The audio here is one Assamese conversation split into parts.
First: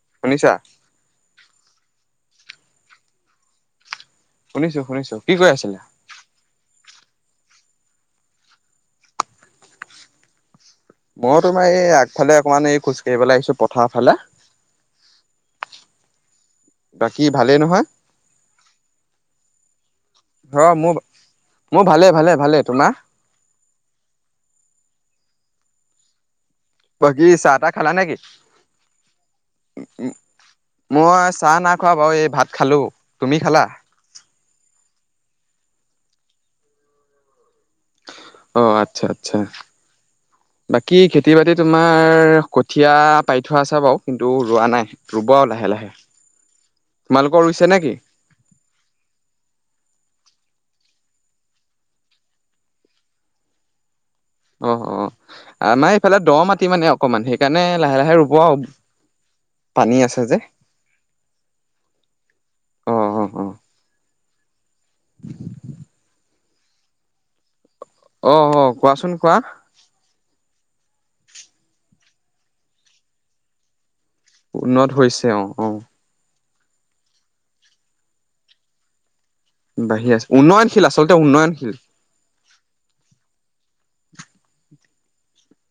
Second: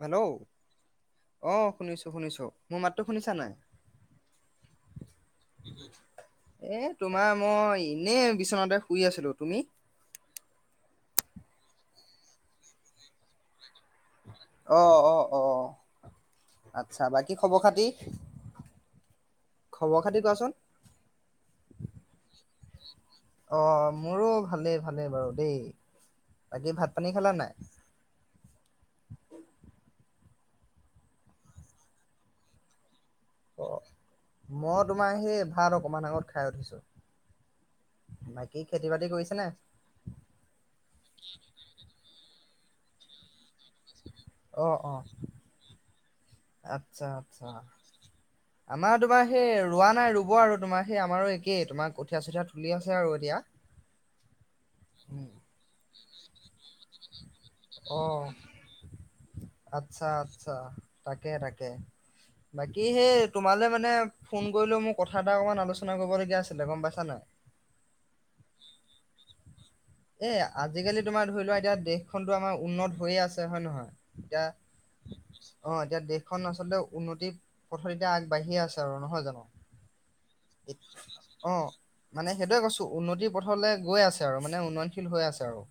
হেল্ল! শুনিছা অ শুনিছোঁ শুনিছোঁ, মোৰ মাতটো শুনিছা নাই? শুনিছো শুনিছো, কি কৈ আছিলে? এ তোমাৰ মই এনে বিচনাতে শুই আছিলো। তুমি? মই তোমাৰ এই আগফালে অকণমান এই খোজকাঢ়িবলৈ আহিছো পথাৰ ফালে। অ-অ-অ আচ্ছা, বাকী ভালেই নহয়। খবৰ-খাতি? খবৰ-খাতি কোৱাচোন? অ মোৰ মোৰ ভালেই ভালে ভালেই। তোমাৰ? অ মোৰো ভালে ভালে বাৰু দেই। বাকী ভাত পানী বাকী খালা নাই? চাহ-তাহ খালা নেকি? মই চাহ নাই খোৱা বাৰু এই ভাত খালোঁ। অ মই তোমাৰ সেই ভাত অকণমান আগত খাই উঠিছোঁ। অ বাকী আচ্ছা খেতি-বাতি আচ্ছা কৰিছেনে? বাকী খেতি-বাতি তোমাৰ কঠীয়া পাৰি থোৱা আছে বাৰু কিন্তু ৰোৱা নাই ৰুব আৰু লাহে লাহে। আৎচ্ছা তোমালোকৰ আৎচ্ছা। ৰুইছে নেকি? আমাৰ তোমাৰ সেই ৰোৱা নাই ৰুব আৰু তোমাৰ সেই আমাৰো একেই তোমাৰ কঠীয়া চঠীয়া তুলি আছে আৰু এতিয়া। অঁহ অঁ আমাৰ এইফালে দ মাটি মানে অকমান সেই- কাণে লাহে লাহে অ ৰুব আও পানী আচ্ছা আছে যে। আচ্ছা তাকে তাকে। বাকী অ অ সেই অ তোমালৈ মানে ফোন কৰিলো মোৰ কথা এটা অকমান আলোচনা কৰিবলগীয়া আছিলে গম পাইছা নাই? [inaudible] অঁ অঁ কোৱাচোন কোৱা। এ আজিকালি তোমাৰ ধৰি লোৱা এতিয়া দেশখনতো আমাৰ উন্নত হৈয়ে আছে হয় নহয়? উন্নত এতিয়া হৈছে অ অ অঁ এতিয়া দেশ- খন আচলতে উন্নতি পথত এতিয়া আগবাঢ়িয়ে আছে আৰু নহয় জানো? বাঢ়ি আছে উন্নয়নশীল এত- আচলতে অ উন্নয়নশীল। মানে সেইটোৱে কৈছো উন্নতি পথলে গৈ আছে আৰু মানে উন্নয়নশীল হৈ আছে আৰু।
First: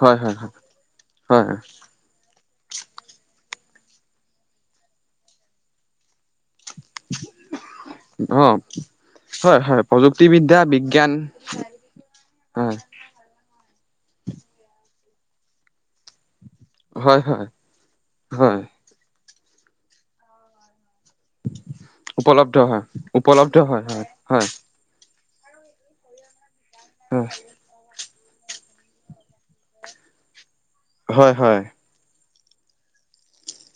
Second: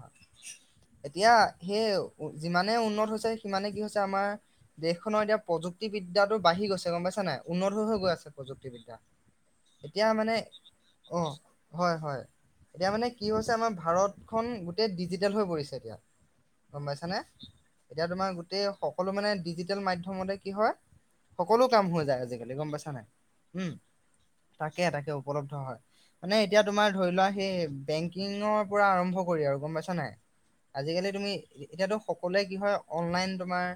হয় হয় হয়। এতিয়া হয় সেই যিমানে উন্নত হৈছে সিমানেই কি হৈছে আমাৰ দেশখনৰ এতিয়া প্ৰযুক- তিবিদ্যাটো বাঢ়ি গৈছে গম পাইছা নাই উন্নত হৈ হৈ গৈ আছে অ প্ৰযুক্তিবিদ্যা। হয় হয় এতিয়া মানে প্ৰযুক্তিবিদ্যা বিজ্ঞান অঁ হয় হয়, হয় এতিয়া মানে- কি হৈছে আমাৰ ভাৰতখন গোটেই ডিজিটেল হৈ পৰিছে এতিয়া। গম পাইছানে? হয় হয় এতিয়া তোমাৰ হয় গোটেই সকলো মানে ডিজিটেল মাধ্যমতে কি হয়? সকলো কাম হৈ যায় আজিকালি উপলব্ধ গম হয় পাইছা নাই? উপলব্ধ উম' হয় হয় হয় তাক- কে তাকে উপলব্ধ হয় মানে এতিয়া তোমাৰ ধৰি লোৱা সেই বেংক- কিঙৰ পৰা আৰম্ভ কৰি আৰু গম পাইছা নাই? আজিকালি হয় তুমি হয় এতিয়াতো সক- কলোৱে কি হয় অনলাইন তোমাৰ-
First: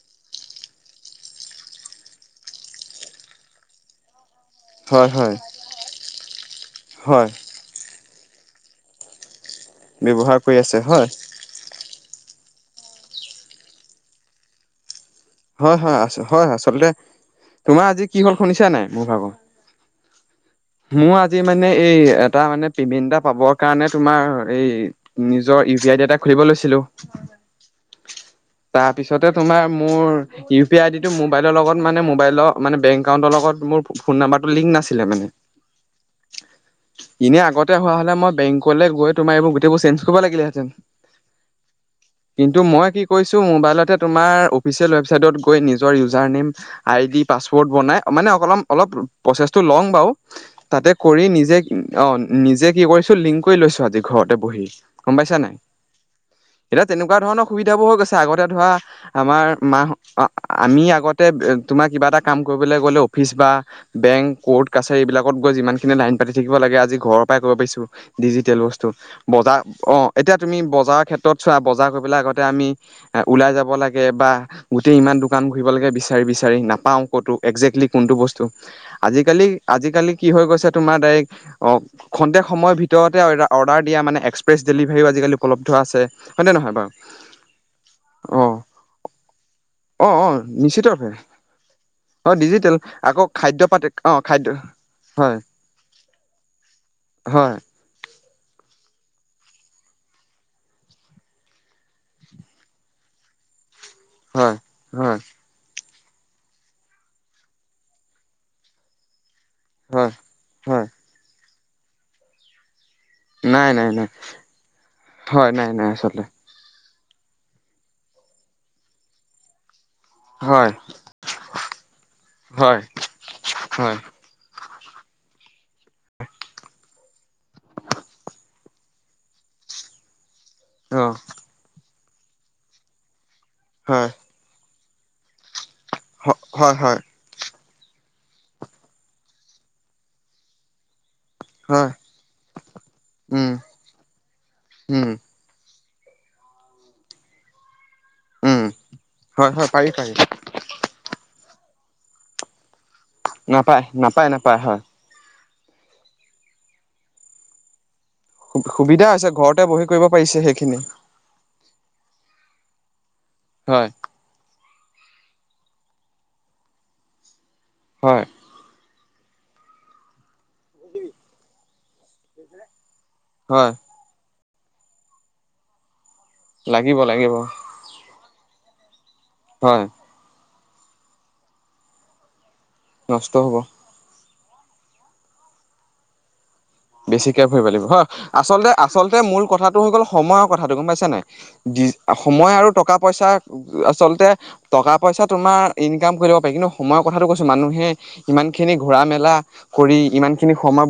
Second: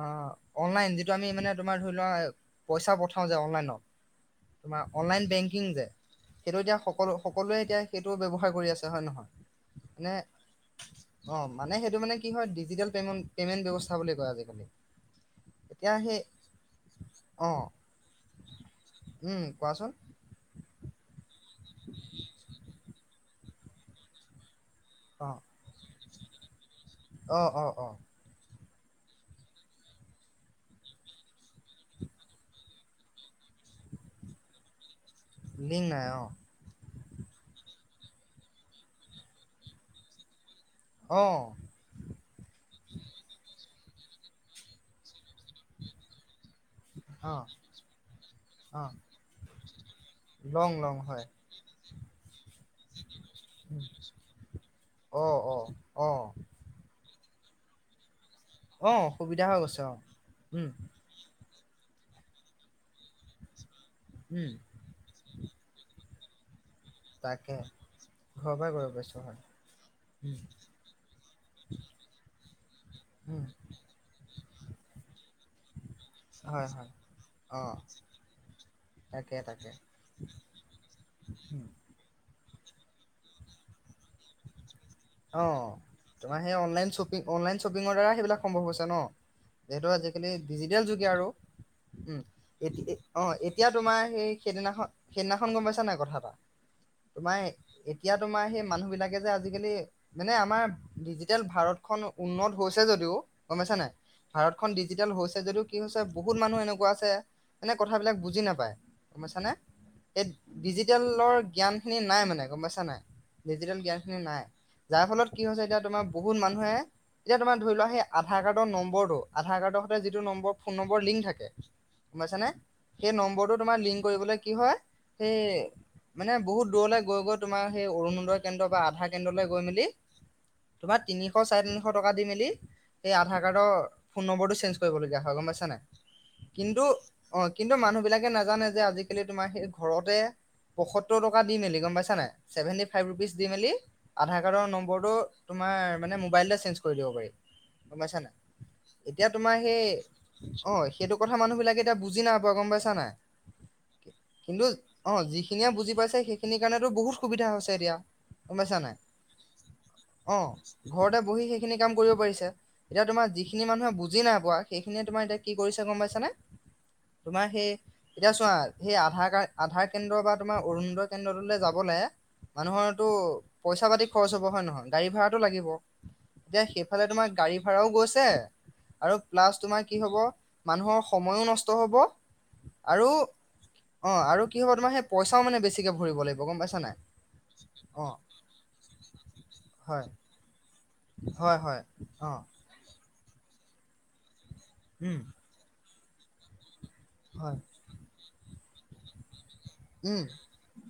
অঁ অনলাইন যিটো আমি মানে তোমাৰ ধৰি লোৱা পইচা পঠাওঁ যে অনলাইনত- তোমাৰ হয় অনলাইন হয় বেংকিং যে সেইটো এতিয়া সকলো হয় সকলোৱে এতিয়া সেইটো ব্যৱহাৰ কৰি আছে হয় নহয়? ব্যৱহাৰ কৰি আছে হয়। অঁ মানে সেইটো মানে কি হয় ডিজিটেল পেমণ্ট পেমেণ্ট ব্যৱস্থা বুলি কয় আজিকালি। হয় এতিয়া হয় আছ সেই হয়, আচলতে অ তোমাৰ আজি কি হ'ল শুনিছা নাই মোৰ ভাগৰ? উম কোৱাচোন? মোৰ আজি মানে এই এটা মানে পেমেণ্ট এটা পাবৰ কাৰণে তোমাৰ এই- অ নিজৰ ইউ পি আই দি এটা খুলিব লৈছিলোঁ। অ অ অ তাৰপিছতে তোমাৰ মোৰ- ইউ পি আই আইডিটো মোবাইলৰ লগত মানে মোবাইলৰ মানে বেংক একাউটৰ লগত মোৰ ফোন নাম্বাৰটো লিংক নাছিলে মানে। লিং নাই অঁ'। ইনেই আগতে হোৱা হ'লে মই বেংকলে গৈ তোমাৰ এইবোৰ গোটেইবোৰ চেঞ্জ কৰিব লাগিলেহেঁতেন। অঁ' কিন্তু, মই কি কৰিছোঁ মোবাইলতে তোমাৰ অফিচিয়েল ৱেবচাইটত গৈ নিজৰ ইউজাৰ নেম- আই ডি অ পাছপৰ্ট বনাই মানে অকলম অ অলপ প্ৰচেছটো লং বাৰু। লং তাতে লং হয় কৰি নিজে অঁ নিজে কি কৰিছোঁ লিংক কৰি লৈছোঁ আজি ঘৰতে বহি। গম অ পাইছা নাই। অ অ' এতিয়া তেনেকুৱা ধৰণৰ সুবিধাবোৰ হৈ গৈছে আগতে ধৰা অ সুবিধা আমাৰ হৈ গৈছে অ মাহ উম আমি আগত- তে তোমাৰ কিবা এটা কাম কৰিবলে গলে অফিচ বা বেংক, উম কৰ্ট-কাছা- এইবিলাকত গৈ যিমানখিনি লাইন পাতি থাকিব লাগে আজি ঘৰৰ পৰাই তাকে কৰিব পাইছো ঘৰৰ ডিজিটেল পৰাই কৰিব বস্তু পাৰিছো হয় বজাৰ- অঁ, এতিয়া উম তুমি বজাৰৰ ক্ষেত্ৰত চোৱা বজাৰ কৰি পেলাই আগতে আমি উম ওলাই যাব লাগ- লাগে বা গোটেই ইমান দোকান ঘুৰিব লাগে বিচাৰি বিচাৰি হয় হয় নাপাও ক'তো অ এক্জেক্টলি কোনটো বস্তু- তাকে আজিকালি, তাকে আজিকালি কি হৈ গৈছে, তোমাৰ ডাইৰেক্ট উম অ'! খন্তেক সময়ৰ ভিতৰতে, অৰ্ডাৰ দিয়া মানে, এক্সপ্ৰেছ ডেলিভাৰীও আজিকালি উপলব্ধ আছে। হয়নে নহয় বাৰু? কি অনলাইন শ্বপিঙৰ দ্বাৰা সেইবিলাক অ সম্ভৱ হৈছে ন'! যিহেতু, অ অ আজিকালি ডিজিটেল যোগে নিশ্চিতভাৱে আৰু। উম, অ ডিজিটেল এ-এ, আকৌ অ'! খাদ্য এতিয়া পাতি তোমাৰ অ সেই, খাদ্য সেইদিনাখন- হয় সেইদিনাখন গম পাইছা নাই, কথা এটা? তোমাৰ, হয় এতিয়া তোমাৰ, সেই মানুহ বিলাকে যে আজিকালি, মানে, আমাৰ ডিজিটেল ভাৰতখন, উন্নত হৈছে যদিও, গম পাইছা নাই? হয় ভাৰতখন ডিজিটেল হয় হৈছে, যদিও কি হৈছে, বহুত মানুহ এনেকুৱা আছে, এনে কথাবিলাক বুজি নাপায়, গম পাইছানে? হয়! হয় ডিজিটেলৰ জ্ঞান খিনি নাই মানে, গম পাইছা নাই? নাই ডিজিটেল নাই জ্ঞান খিনি নাই। যাৰ ফলত কি হয় হৈছে, নাই এতিয়া নাই তোমাৰ আচলতে বহুত মানুহ, ধৰে। এতিয়া তোমাৰ ধৰি লোৱা, সেই আধাৰ কাৰ্ডৰ নম্বৰটো, আধাৰ কাৰ্ডৰ যিটো নম্বৰ, হয় ফোন নম্বৰত লিংক থাকে, গম পাইছানে? হয় সেই, নম্বৰটো তোমাৰ হয় লিংক কৰিবলৈ কি হয়, সেই, মানে বহুত দূৰল গৈ-গৈ তোমাৰ, সেই অৰুণোদয় কেন্দ্ৰ বা আধাৰ কেন্দ্ৰলৈ তোমাৰ অ তিনিশ, চাৰে তিনিশ টকা দি-মেলি, সেই আধাৰ কাৰ্ডৰ, হয় ফোন নম্বৰটো চেঞ্জ কৰিবলগীয়া হয়। গম পাইছা নাই? হয় কিন্তু, হয় অ'! কিন্তু, মানুহ বিলাকে নাজানে যে, আজিকালি তোমাৰ সেই ঘৰতে পয়সত্তৰ টকা দি মেলি, হয় গম পাইছ নাই? ছেভেণ্টি ফাইভ ৰুপিছ উম দি-মেলি আধাৰ কাৰ্ডৰ নম্বৰটো, উম তোমাৰ মানে, মোবাইলটোৱে চেঞ্জ কৰি দিব পাৰি, গম পাইছা উম নাই? এতিয়া, হয় তোমাৰ হয় সেই পাৰি পাৰি অ'! সেইটো কথা মানুহ বিলাকে, এতিয়া বুজি নাই পোৱা। গম পাইছা নাই? নাপায়, নাপায়-নাপায়, কিন্তু হয়। অ'! যিখিনিয়ে বুজি পাইছে, সেইখিনিৰ কাৰণেতো বহুত সুবিধা হৈছে, এতিয়া। গম পাইছা নাই সু-সুবিধা হৈছে, ঘৰত। অ'! ঘৰতে বহি সেইখিনি কাম কৰিব পাৰিছে। এতিয়া, তোমাৰ যিখিনি হয় মানুহে বুজি নাই পোৱা। সেইখিনিয়ে, তোমাৰ এতিয়া কি কৰিছে, গম পাইছানে? তোমাৰ সেই, হয় এতিয়া চোৱা! সেই আধাৰ কাৰ্ড, আধাৰ কেন্দ্ৰ বা তোমাৰ অৰুনোদয় কেন্দ্ৰটোলৈ যাবলৈ, মানুহৰতো হয় পইচা-পাতি খৰচ হ'ব, হয় নহয়? গাড়ী ভাড়াটো লাগিব। এতিয়া, লাগিব সেইফালে তোমাৰ, লাগিব গাড়ী ভাড়াও গৈছে, আৰু প্লাছ তোমাৰ, হয় কি হ'ব, মানুহৰ সময়ো নষ্ট হ'ব। আৰু নষ্ট হ'ব অ'! আৰু কি হ'ব তোমাৰ, সেই পইচাও মানে, বেছিকে ভৰিব লাগিব, গম পাইছা নাই? বেছিকে ভৰিব লাগিব। অ হয়! আচলতে, আচলতে, মূল কথাটো হৈ গ'ল, হয় সময়ৰ কথাটো গম পাইছা নাই? হয় হয় অ সময় আৰু টকা-পইচা আচলতে, উম টকা-পইচা তোমাৰ, ইনকাম কৰি থাকিব পাৰি। কিন্তু, সময়ৰ কথাটো কৈছোঁ! হয় মানুহে, ইমান খিনি ঘূৰা- মেলা কৰি, উম ইমান খিনি সময়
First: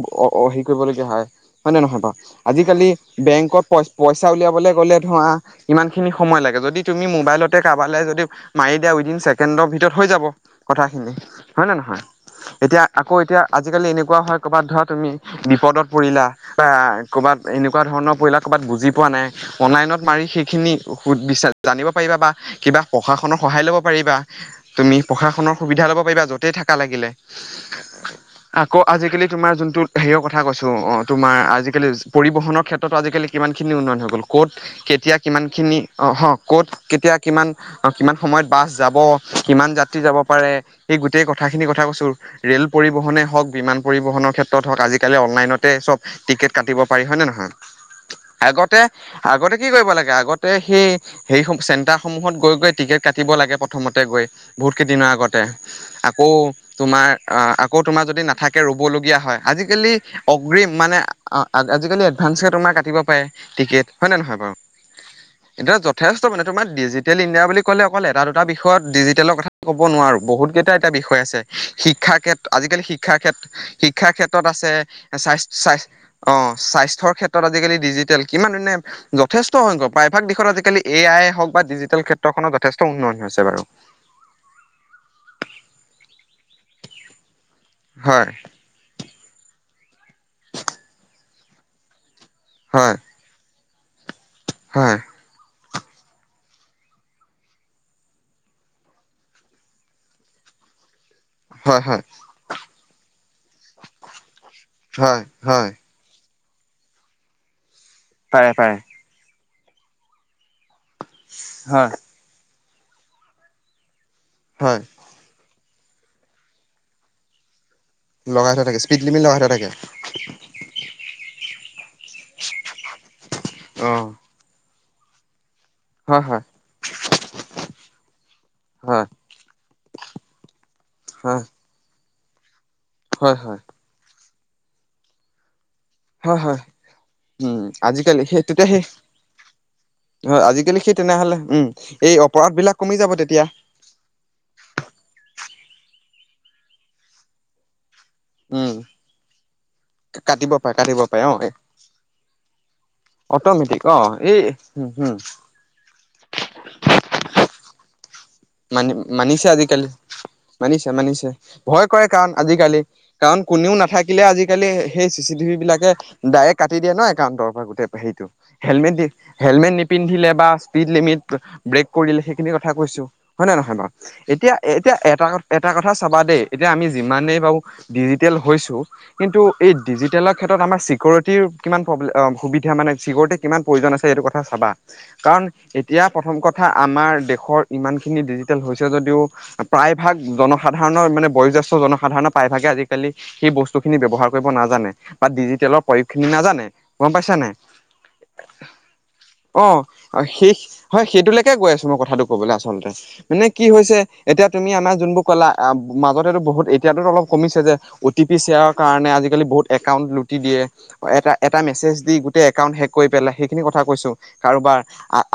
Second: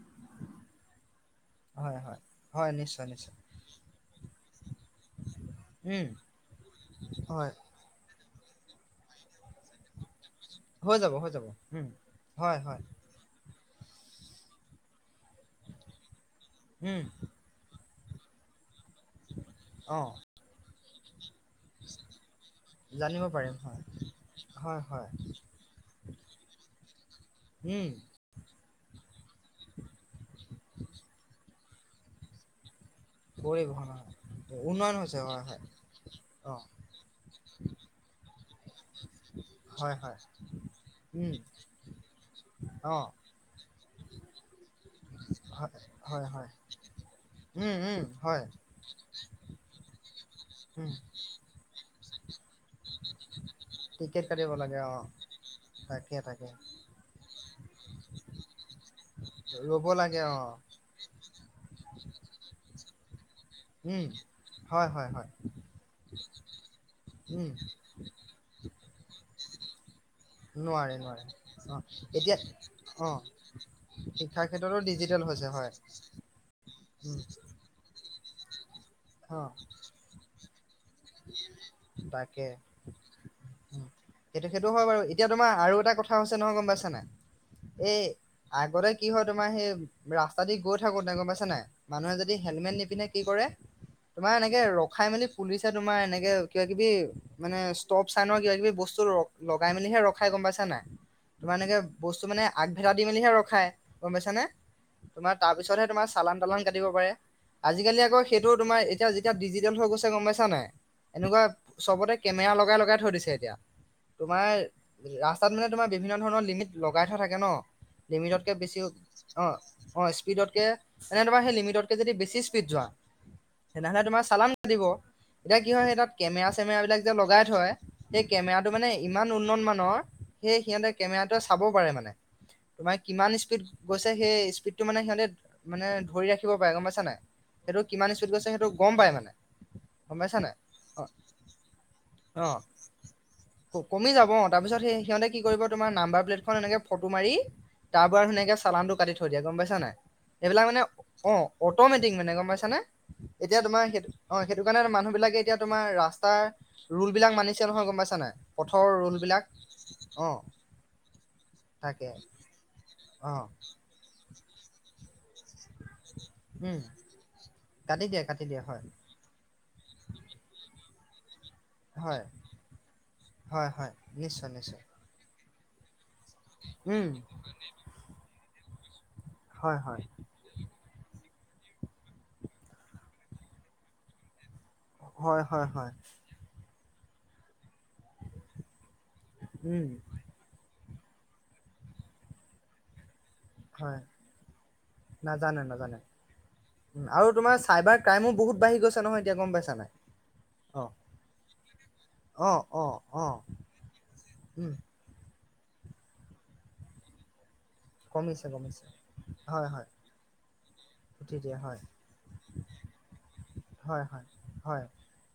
কৰিবলগীয়া হয়। হয় নে নহয় বাৰু? হয় আজিকালি, নিশ্চয় নিশ্চয় বেংকত পই-পইচ উলিয়াবলৈ গ'লে, ধৰা, ইমান উম খিনি সময় লাগে। যদি, তুমি হয় মোবাইলতে কা ক'ৰবালে যদি মাৰি দিয়া, ‌ উইদিন ছেকেণ্ডৰ ভিতৰত হৈ যাব। হৈ কথাখিনি, যাব হৈ যাব হয় নে উম নহয়? হয় হয় এতিয়া, আকৌ এতিয়া, আজিকালি এনেকুৱা হয়, ক'ৰবাত ধৰা তুমি, বিপদত পৰিলা বা উম ক'ৰবাত এনেকুৱা ধৰণৰ, [unintelligible] ক'ৰবাত বুজি পোৱা নাই। অনলাইনত অ মাৰি সেইখিনি সুধ বিচাৰি জানিব পাৰিবা বা কিবা জানিব প্ৰশাসনৰ পাৰিম সহায় ল'ব হয় পাৰিবা। হয় তুমি হয় প্ৰশাসনৰ সুবিধা ল'ব পাৰিবা, য'তেই থাকা লাগিলে। উম। আকৌ আজিকালি তোমাৰ যোনটো হেৰিয়ৰ কথা কৈছো অ তোমাৰ আজিকালি পৰিবহনৰ ক্ষেত্ৰত টো আজিকালি কিমানখিনি পৰিবহন উন্নয়ন হৈ হয় গ'ল ক'ত উন্নয়ন কেতিয়া হৈছে হয় হয় কিমানখিনি অ হ ক'ত কেতিয়া কিমান অ কিমান সময়ত বাছ যাব, কিমান হয় যাত্ৰী যাব হয় পাৰে এই গোটেই উম কথাখিনি কথা কৈছো। ৰেল অ পৰিবহনে হওক বিমান পৰিবহনৰ ক্ষে ত্ৰত হওঁক, আজিকালি অনলাইনতে হয় চব হয় হয় টিকেট কাটিব পাৰি হয় নে নহয়? উম উম হয় আগতে আগতে কি কৰিব লাগে আগতে সেই উম সেই চেণ্টাৰ সমূহত গৈ গৈ টিকেট কাটিব লাগে প্ৰথমতে গৈ টিকেট কাটিব বহুত লাগে অ কেইদিনৰ আগতে। তাকে আকৌ তাকে তোমাৰ আহ আকৌ তোমাৰ যদি নাথাকে ৰুব লগীয়া হয় ৰ'ব আজিকালি লাগে অ অগ্ৰিম মানে আজিকালি এদভানস্টয়ে তোমাৰ কাটিব পাৰে টিকেট। উম হয় নে নহয় বাৰু? হয় হয় হয় এতিয়া যথেষ্ট মানে তোমাৰ ডিজিটেল ইণ্ডিয়া উম বুলি ক'লে অকল এটা দুটা বিষয়ত ডিজিটেলৰ কথা ক'ব নোৱাৰো বহুত কেইটা এটা নোৱাৰে বিষয় নোৱাৰে আছে, অ শিক্ষাৰ এতিয়া ক্ষেত্ৰ আজিকালি অ শিক্ষাৰ ক্ষেত্ৰ শিক্ষাৰ ক্ষেত্ৰ ত আছে ক্ষেত্ৰতো ডিজিটেল হৈছে স্বাস্থ্য হয় স্বাস্থ্যৰ অ স্বাস্থ্যৰ উম ক্ষেত্ৰত আজিকালি ডিজিটেল কিমান ধুনীয়া অ যথেষ্ট সংখ্যক প্ৰায়ভাগ দিশত আজিকালি এ আই হওক বা ডিজিটেল তাকে ক্ষেত্ৰখনত যথেষ্ট উন্নয়ন হৈছে বাৰু। উম সেইটো সেইটো হয় বাৰু এতিয়া তোমাৰ আৰু এটা কথা হৈছে নহয় গম পাইছা নাই? এই হয় আগতে কি হয় তোমাৰ সেই ৰাস্তা দি গৈ থাকোতে গম পাইছে নাই মানুহে যদি হেলমেট হয় নিপিন্ধে কি কৰে তোমাৰ এনেকে হয় ৰখাই মেলি পুলিছে তোমাৰ এনেকে কিবা কিবি মানে ষ্টভ চাই ন কিবা কিবি বস্তু ৰ লগাই মেলিহে ৰখাই গম পাইছা নাই? তোমাৰ এনেকে হয় হয় বস্তু মানে আগভেটা দি মেলিহে ৰখায় গম পাইছা নে হয় তোমাৰ হয় তাৰপিছতহে তোমাৰ চালান তালান কাটিব পাৰে। আজিকালি আকৌ পাৰে সেইটো পাৰে তোমাৰ এতিয়া যেতিয়া ডিজিটেল হৈ গৈছে গম পাইছা নাই এনেকুৱা হয় চবতে কেমেৰা লগাই লগাই থৈ দিছে এতিয়া। হয় তোমাৰ ৰাস্তাত মানে তোমাৰ বিভিন্ন ধৰণৰ লিমিট লগাই থোৱা থাকে ন। লগাই লিমিটতকৈ থোৱা থাকে বেছি স্পীড লিমিট লগাই হৈ থোৱা থাকে অঁ অঁ স্পীডতকৈ এনেদবা সেই লিমিটতকৈ যদি বেছি স্পীড যোৱা অ তেনেহলে তোমাৰ চালান কাটিব। এতিয়া কি হয় সেই তাত কেমেৰা চেমেৰা বিলাক যে লগাই থয়। সেই কেমেৰাটো মানে হয় ইমান উন্নত মানৰ সেই সিহঁতে কেমেৰাটোৱে চাব পাৰে মানে। তোমাৰ হয় কিমান হয় হয় স্পীড গৈছে সেই স্পীডটো মানে সিহঁতে মানে ধৰি হয় ৰাখিব হয় পাৰে গম পাইছা নাই উম সেইটো কিমান আজিকালি স্পীত গৈছে সেইটো গম পাই মানে। গম পাইছা হয় নাই। আজিকালি সেই তেনেহ'লে উম এই অ অপৰাধ অ বিলাক কমি যাব তেতিয়া। কমি যাব অঁ তাৰপিছত সেই সিহঁতে কি কৰিব তোমাৰ নাম্বাৰ প্লেটখন এনেকে ফটো মাৰি তাৰপৰা ধুনীয়াকে উম চালানটো কাটি থৈ দিয়ে গম পাইছা নাই? কাটিব এইবিলাক পাৰে মানে কাটিব পাৰে অ অটমেটিক মানে গম পাইছ নে, এতিয়া অটমেটিক তোমাৰ সেইটো এই অ সেইটো কাৰণে উ মানুহ বিলাকে এতিয়া তোমাৰ ৰাস্তাৰ ৰোল বিলাক মানিছে নহয় গম পাইছা নাই? পথৰ মানি ৰুল বিলাক মানিছে আজিকালি অ মানিছে মানিছে, ভয় কৰে তাকে কাৰণ আজিকালি। অ কাৰণ কোনেও নাথাকিলে আজিকালি সেই চি চিটিভি বিলাকে ডাইৰেক্ট কাটি উম দিয়ে ন একাউণ্টক। গোটেই কাটি দিয়ে হেৰিটো কাটি দিয়ে হয় হেলমেট দি হেলমেট নিপিন্ধিলে বা স্পীড লিমিট ব্ৰেক হয় কৰিলে সেইখিনি কথা কৈছো। হয় না নহয় বাৰু, এতিয়া এতিয়া এটা এটা কথা চাবা দেই। এতিয়া আমি উম যিমানেই বাৰু ডিজিটেল হৈছোঁ, কিন্তু এই হয় হয় ডিজিটেলৰ ক্ষেত্ৰত আমাৰ চিকিউ ৰিটী কিমান প্ৰেব্লেম সুবিধা মানে ছিকিউৰিটী কিমান প্ৰয়োজন আছে সেইটো কথা চাবা। হয় কাৰণ হয় হয় এতিয়া প্ৰথম কথা আমাৰ দেশৰ ইমান খিনি ডিজিটেল হৈছে যদিও, উম প্ৰায় ভাগ জনসাধাৰণৰ মানে বয়োজ্যেষ্ঠ জনসাধাৰণৰ প্ৰায়ভাগে আজি কালি সেই বস্তু খিনি হয় ব্যৱহাৰ কৰিব নাজানে বা নাজানে ডিজিটেলৰ নাজানে প্ৰয়োগ খিনি নাজানে। উম, গম আৰু পাইছা নাই? তোমাৰ চাইবাৰ ক্ৰাইমো বহুত বাঢ়ি গৈছে নহয় এতিয়া গম অ পাইছা নাই সেই অ হয় সেইটোলৈকে কৈ আছো মই কথাটো। অ ক'বলৈ অ আচলতে। অ মানে কি হৈছে এতিয়া তুমি উম আমাৰ যোনবোৰ কলা মাজতে বহুত এতিয়াতো অলপ কমিছে যে অ'টি পি কমিছে শ্বেয়াৰ কমিছে কাৰণে আজিকালি বহুত হয় হয় একাউণ্ট লুটি দিয়ে। এটা উঠি দিয়ে এটা হয় মেছেজ দি গোটেই একাউট হেক কৰি পেলাই সেইখিনি কথা হয় কৈছো হয় কাৰোবাৰ হয়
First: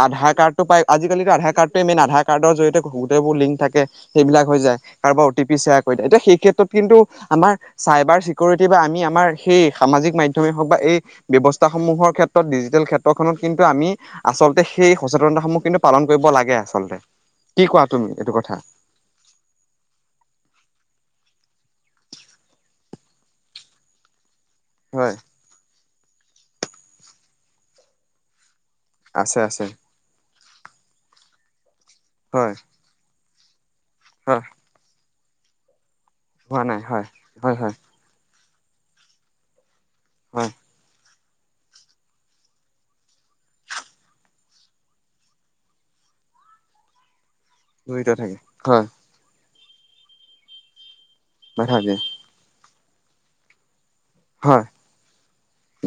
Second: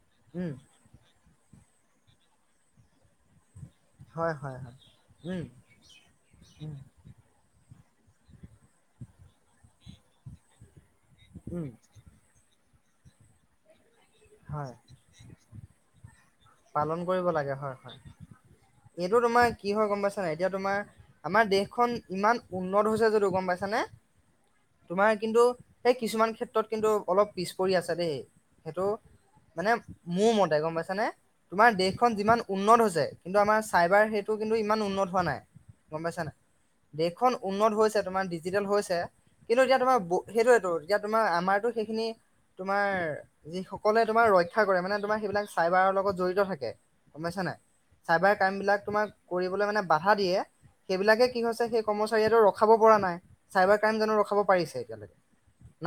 আধাৰ উম কাৰ্ড টো পাই আজিকালিতো আধাৰ কাৰ্ডটোৱে মেইন আধাৰ কাৰ্ডৰ জৰিয়তে বহু গোটেই বোৰ লিংক থাকে হয় সেইবিলাক হয় হৈ হয় যায় কাৰোবাৰ O T um P share কৰি এতিয়া সেই ক্ষেত্ৰত উম কিন্তু আমাৰ চাইবাৰ চিকিউৰিটি বা আমি আমাৰ সেই সামাজিক মাধ্যমে হওক বা এই ব্যয়ৱস্থা উম সমূহৰ ক্ষেত্ৰত ডিজিটেল ক্ষেত্ৰখনত কিন্তু আমি আচলতে হয় সেই সচেতনসমূহ কিন্তু পালন কৰিব লাগে আচলতে। পালন কৰিব লাগে কি হয় কোৱা হয় তুমি কথা? এইটো তোমাৰ কি হয় গম পাইছানে এতিয়া তোমাৰ আমাৰ দেশখন ইমান উন্নত হৈছে যদি গম পাইছানে হয়, তোমাৰ কিন্তু সেই কিছুমান ক্ষেত্ৰত কিন্তু অলপ পিছ পৰি আছে দেই সেইটো আছে আছে মানে মোৰ মতে গম পাইছানে তোমাৰ দেশখন যিমান হয় উন্নত হৈছে কিন্তু আমাৰ চাইবাৰ সেইটো হয় কিন্তু ইমান উন্নত হোৱা নাই গম পাইছেনে হোৱা নাই হয়। দেশখন হয় উন্নত হয় হৈছে তোমাৰ ডিজিটেল হৈছে কিন্তু এতিয়া তোমাৰ হয় সেইটোৱেটো এতিয়া তোমাৰ আমাৰতো সেইখিনি তোমাৰ যি সকলে তোমাৰ ৰক্ষা কৰে মানে তোমাৰ সেইবিলাক চাইবাৰৰ লগত জড়িত থাকে গম পাইছানে জড়িত চাইবাৰ থাকে ক্ৰাইমবিলাক হয় তোমাৰ। কৰিবলৈ মানে বাধা দিয়ে সেইবিলাকে কি হৈছে সেই নাথাকে কৰ্মচাৰীয়েটো ৰ খাব পৰা নাই চাইবাৰ ক্ৰাইম জানো ৰ [unintelligible] তোমাৰ হয় সেনেকে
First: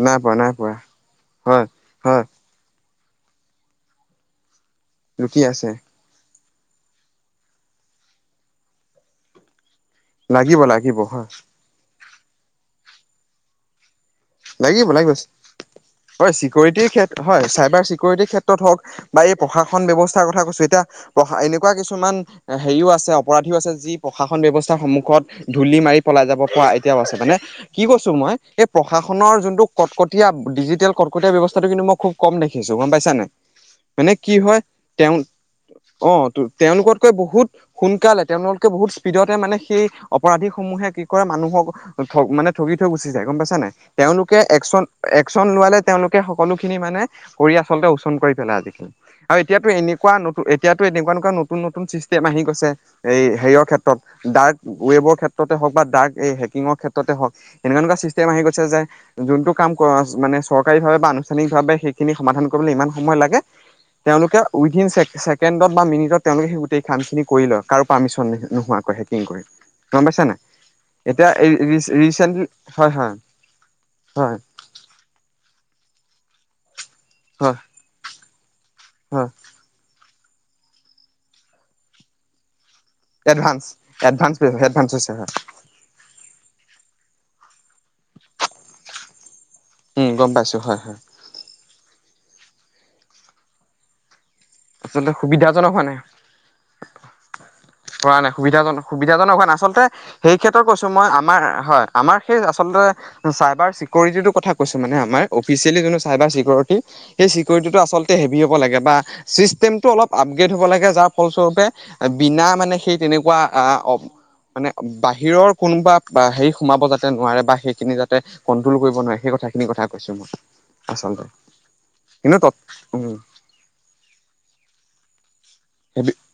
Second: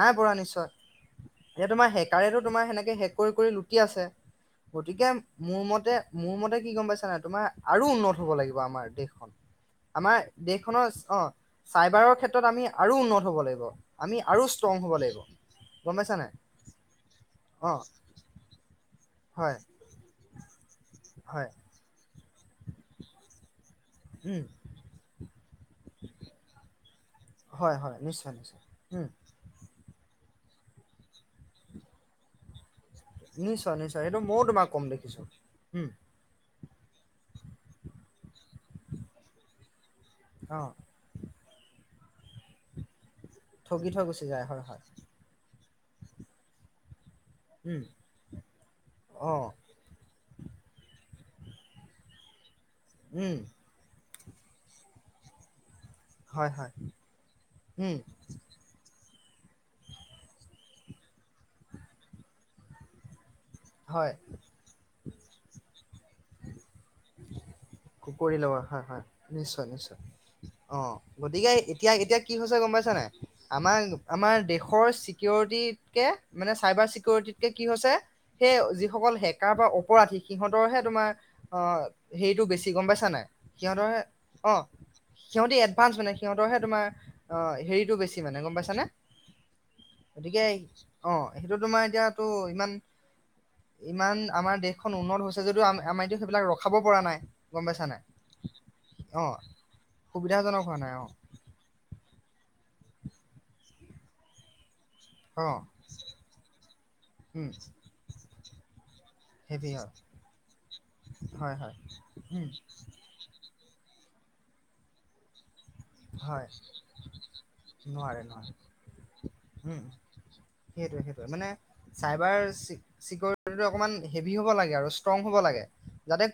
নাই পোৱা নাই পোৱা হয়। হয় শেষ কৰি কৰি লুটি আছে গতিকে লুটি মোৰ আছে মতে মোৰ মতে কি গম পাইছা নাই তোমাৰ আৰু উন্নত হ'ব লাগিব আমাৰ দেশখন আমাৰ লাগিব দেশখনৰ লাগিব অ হয় চাইবাৰৰ ক্ষেত্ৰত আমি আৰু উন্নত হ'ব লাগিব আমি আৰু ষ্ট্ৰং হ'ব লাগিব গম পাইছা নাই হয় চিকিউৰিটিৰ ক্ষেত্ৰত হয় অ চাইবাৰ চিকিউৰিটিৰ ক্ষেত্ৰত হওক বা এই হয় পঢ়া প্ৰকাশন ব্যৱস্থাৰ কথা কৈছো এতিয়া প্ৰকাশন হয় এনেকুৱা কিছুমান হেৰিও আছে অপৰাধীও আছে যি উম প্ৰশাসন ব্যৱস্থাৰ সন্মুখত ধূলি মাৰি পলাই যাব পৰা এতিয়াও আছে মানে হয় কি হয় কৈছো নিশ্চয় মই নিশ্চয় এই উম প্ৰশাসনৰ যোনটো কটকটীয়া ডিজিটেল কটকটীয়া ব্যৱস্থাটো কিন্তু মই খুব কম দেখিছো গম পাইছা নে নিশ্চয় নিশ্চয় মানে সেইটো কি ময়ো হয় তোমাক কম তেওঁ দেখিছো উম অ তেওঁলোকতকৈ বহুত সোনকালে তেওঁলোককে বহুত স্পীডতে মানে সেই অ অপৰাধীসমূহে কৰা মানুহক ঠগ মানে ঠগি থৈ গুচি যায় গম পাইছা নাই ঠগি থৈ গুচি তেওঁলোকে যায় হয় একচন হয় একচন লোৱালে তেওঁলোকে সকলোখিনি মানে কৰি উম আচলতে ওচন কৰি পেলাই আজি খালি অ আৰু এতিয়াতো এনে কুৱা নতু এতিয়াতো এনেকুৱা একুৱা নু নতুন চিষ্টেম আহি গৈছে এই উম হেৰিৰ ক্ষেত্ৰত ডাৰ্ক ৱেবৰ ক্ষেত্ৰতে হওক বা ডাৰ্ক এই হয় হেকিং হয় ক্ষেত্ৰ হওক এনেকুৱা একুৱা উম চিষ্টেম আহি গৈছে যে যোনটো কাম মানে চৰকাৰী ভাৱে বা আনুষ্ঠানিকভাৱে সেইখিনি সমাধান কৰিবলৈ ইমান সময় লাগে হয় তেওঁলোকে উইদিন ছেকেণ্ডত বা মিনিটত তেওঁলোকে সেই গোটেই কাম খিনি কৰি লয় কাৰো পাৰ্মিশন কৰি ল'ব হয় নোহোৱাকৈ হয় হেকিং কৰি নিশ্চয় নিশ্চয় গম পাইছা নাই অ এতিয়া গতিকে এতিয়া এতিয়া কি ৰিচেণ্টলি হৈছে গম পাইছা হয় নাই হয় আমাৰ আমাৰ হয় দেশৰ চিকিউৰিটি কে মানে চাইবাৰ [unintelligible] কে হয় কি হৈছে সেই যিসকল হয় শে কাৰবাৰ অপৰাধী সিহঁতৰে হে তোমাৰ হেৰিটো বেছি গম পাইছা এডভান্স এডভান্স এডভান্স হৈছে হয় [unintelligible] পাঁচ মানে সিহঁতৰহে তোমাৰ অ হেৰিতটো বেছি মানে গম পাইছানে উম গম গতিকে পাইছো হয় হয় অ সেইটো তোমাৰ এতিয়াতটো ইমান ইমান আমাৰ দেশখন আচলতে উন্নত হৈছে যদিও সুবিধাজনক আম এতিও সেইবিলাক ৰখাব পৰা নাই গম পাইছা কৰা নাই সুবিধাজন অ সুবিধাজনক হোৱা নাই আচলতে সেই সুবিধাজনক ক্ষেত্ৰত হোৱা কৈছো নাই অ মই আমাৰ হয় আমাৰ সেই আচলতে চাইবাৰ চিকিউৰিটিটোৰ কথা কৈছো মানে আমাৰ অ উম অফিচিয়েলি যোনটো চাইবাৰ চিকিউৰিটি সেই চিকিউৰিটিটো আচলতে হেভি হ'ব লাগে বা হেভি হয় চিষ্টেমটো অলপ আপগ্ৰেড হ'ব লগে যাৰ হয় ফলস্বৰূপে হয় বিনা উম, মানে সেই তেনেকুৱা আহ অ মানে বাহিৰৰ কোনোবা বা হয় সেই সোমাব যাতে নোৱাৰে বা সেইখিনি নোৱাৰে যাতে নোৱাৰে কন্ট্ৰল কৰিব নোৱাৰে সেই কথাখিনি উম কথা কৈছো মই। সেইটোৱে সেইটে আচলতে মানে কিন্তু চাইবাৰ তত উম চি-চিকৰি অকমান হেভী হ'ব লগে আৰু ষ্ট্ৰং হ'ব লগে যাতে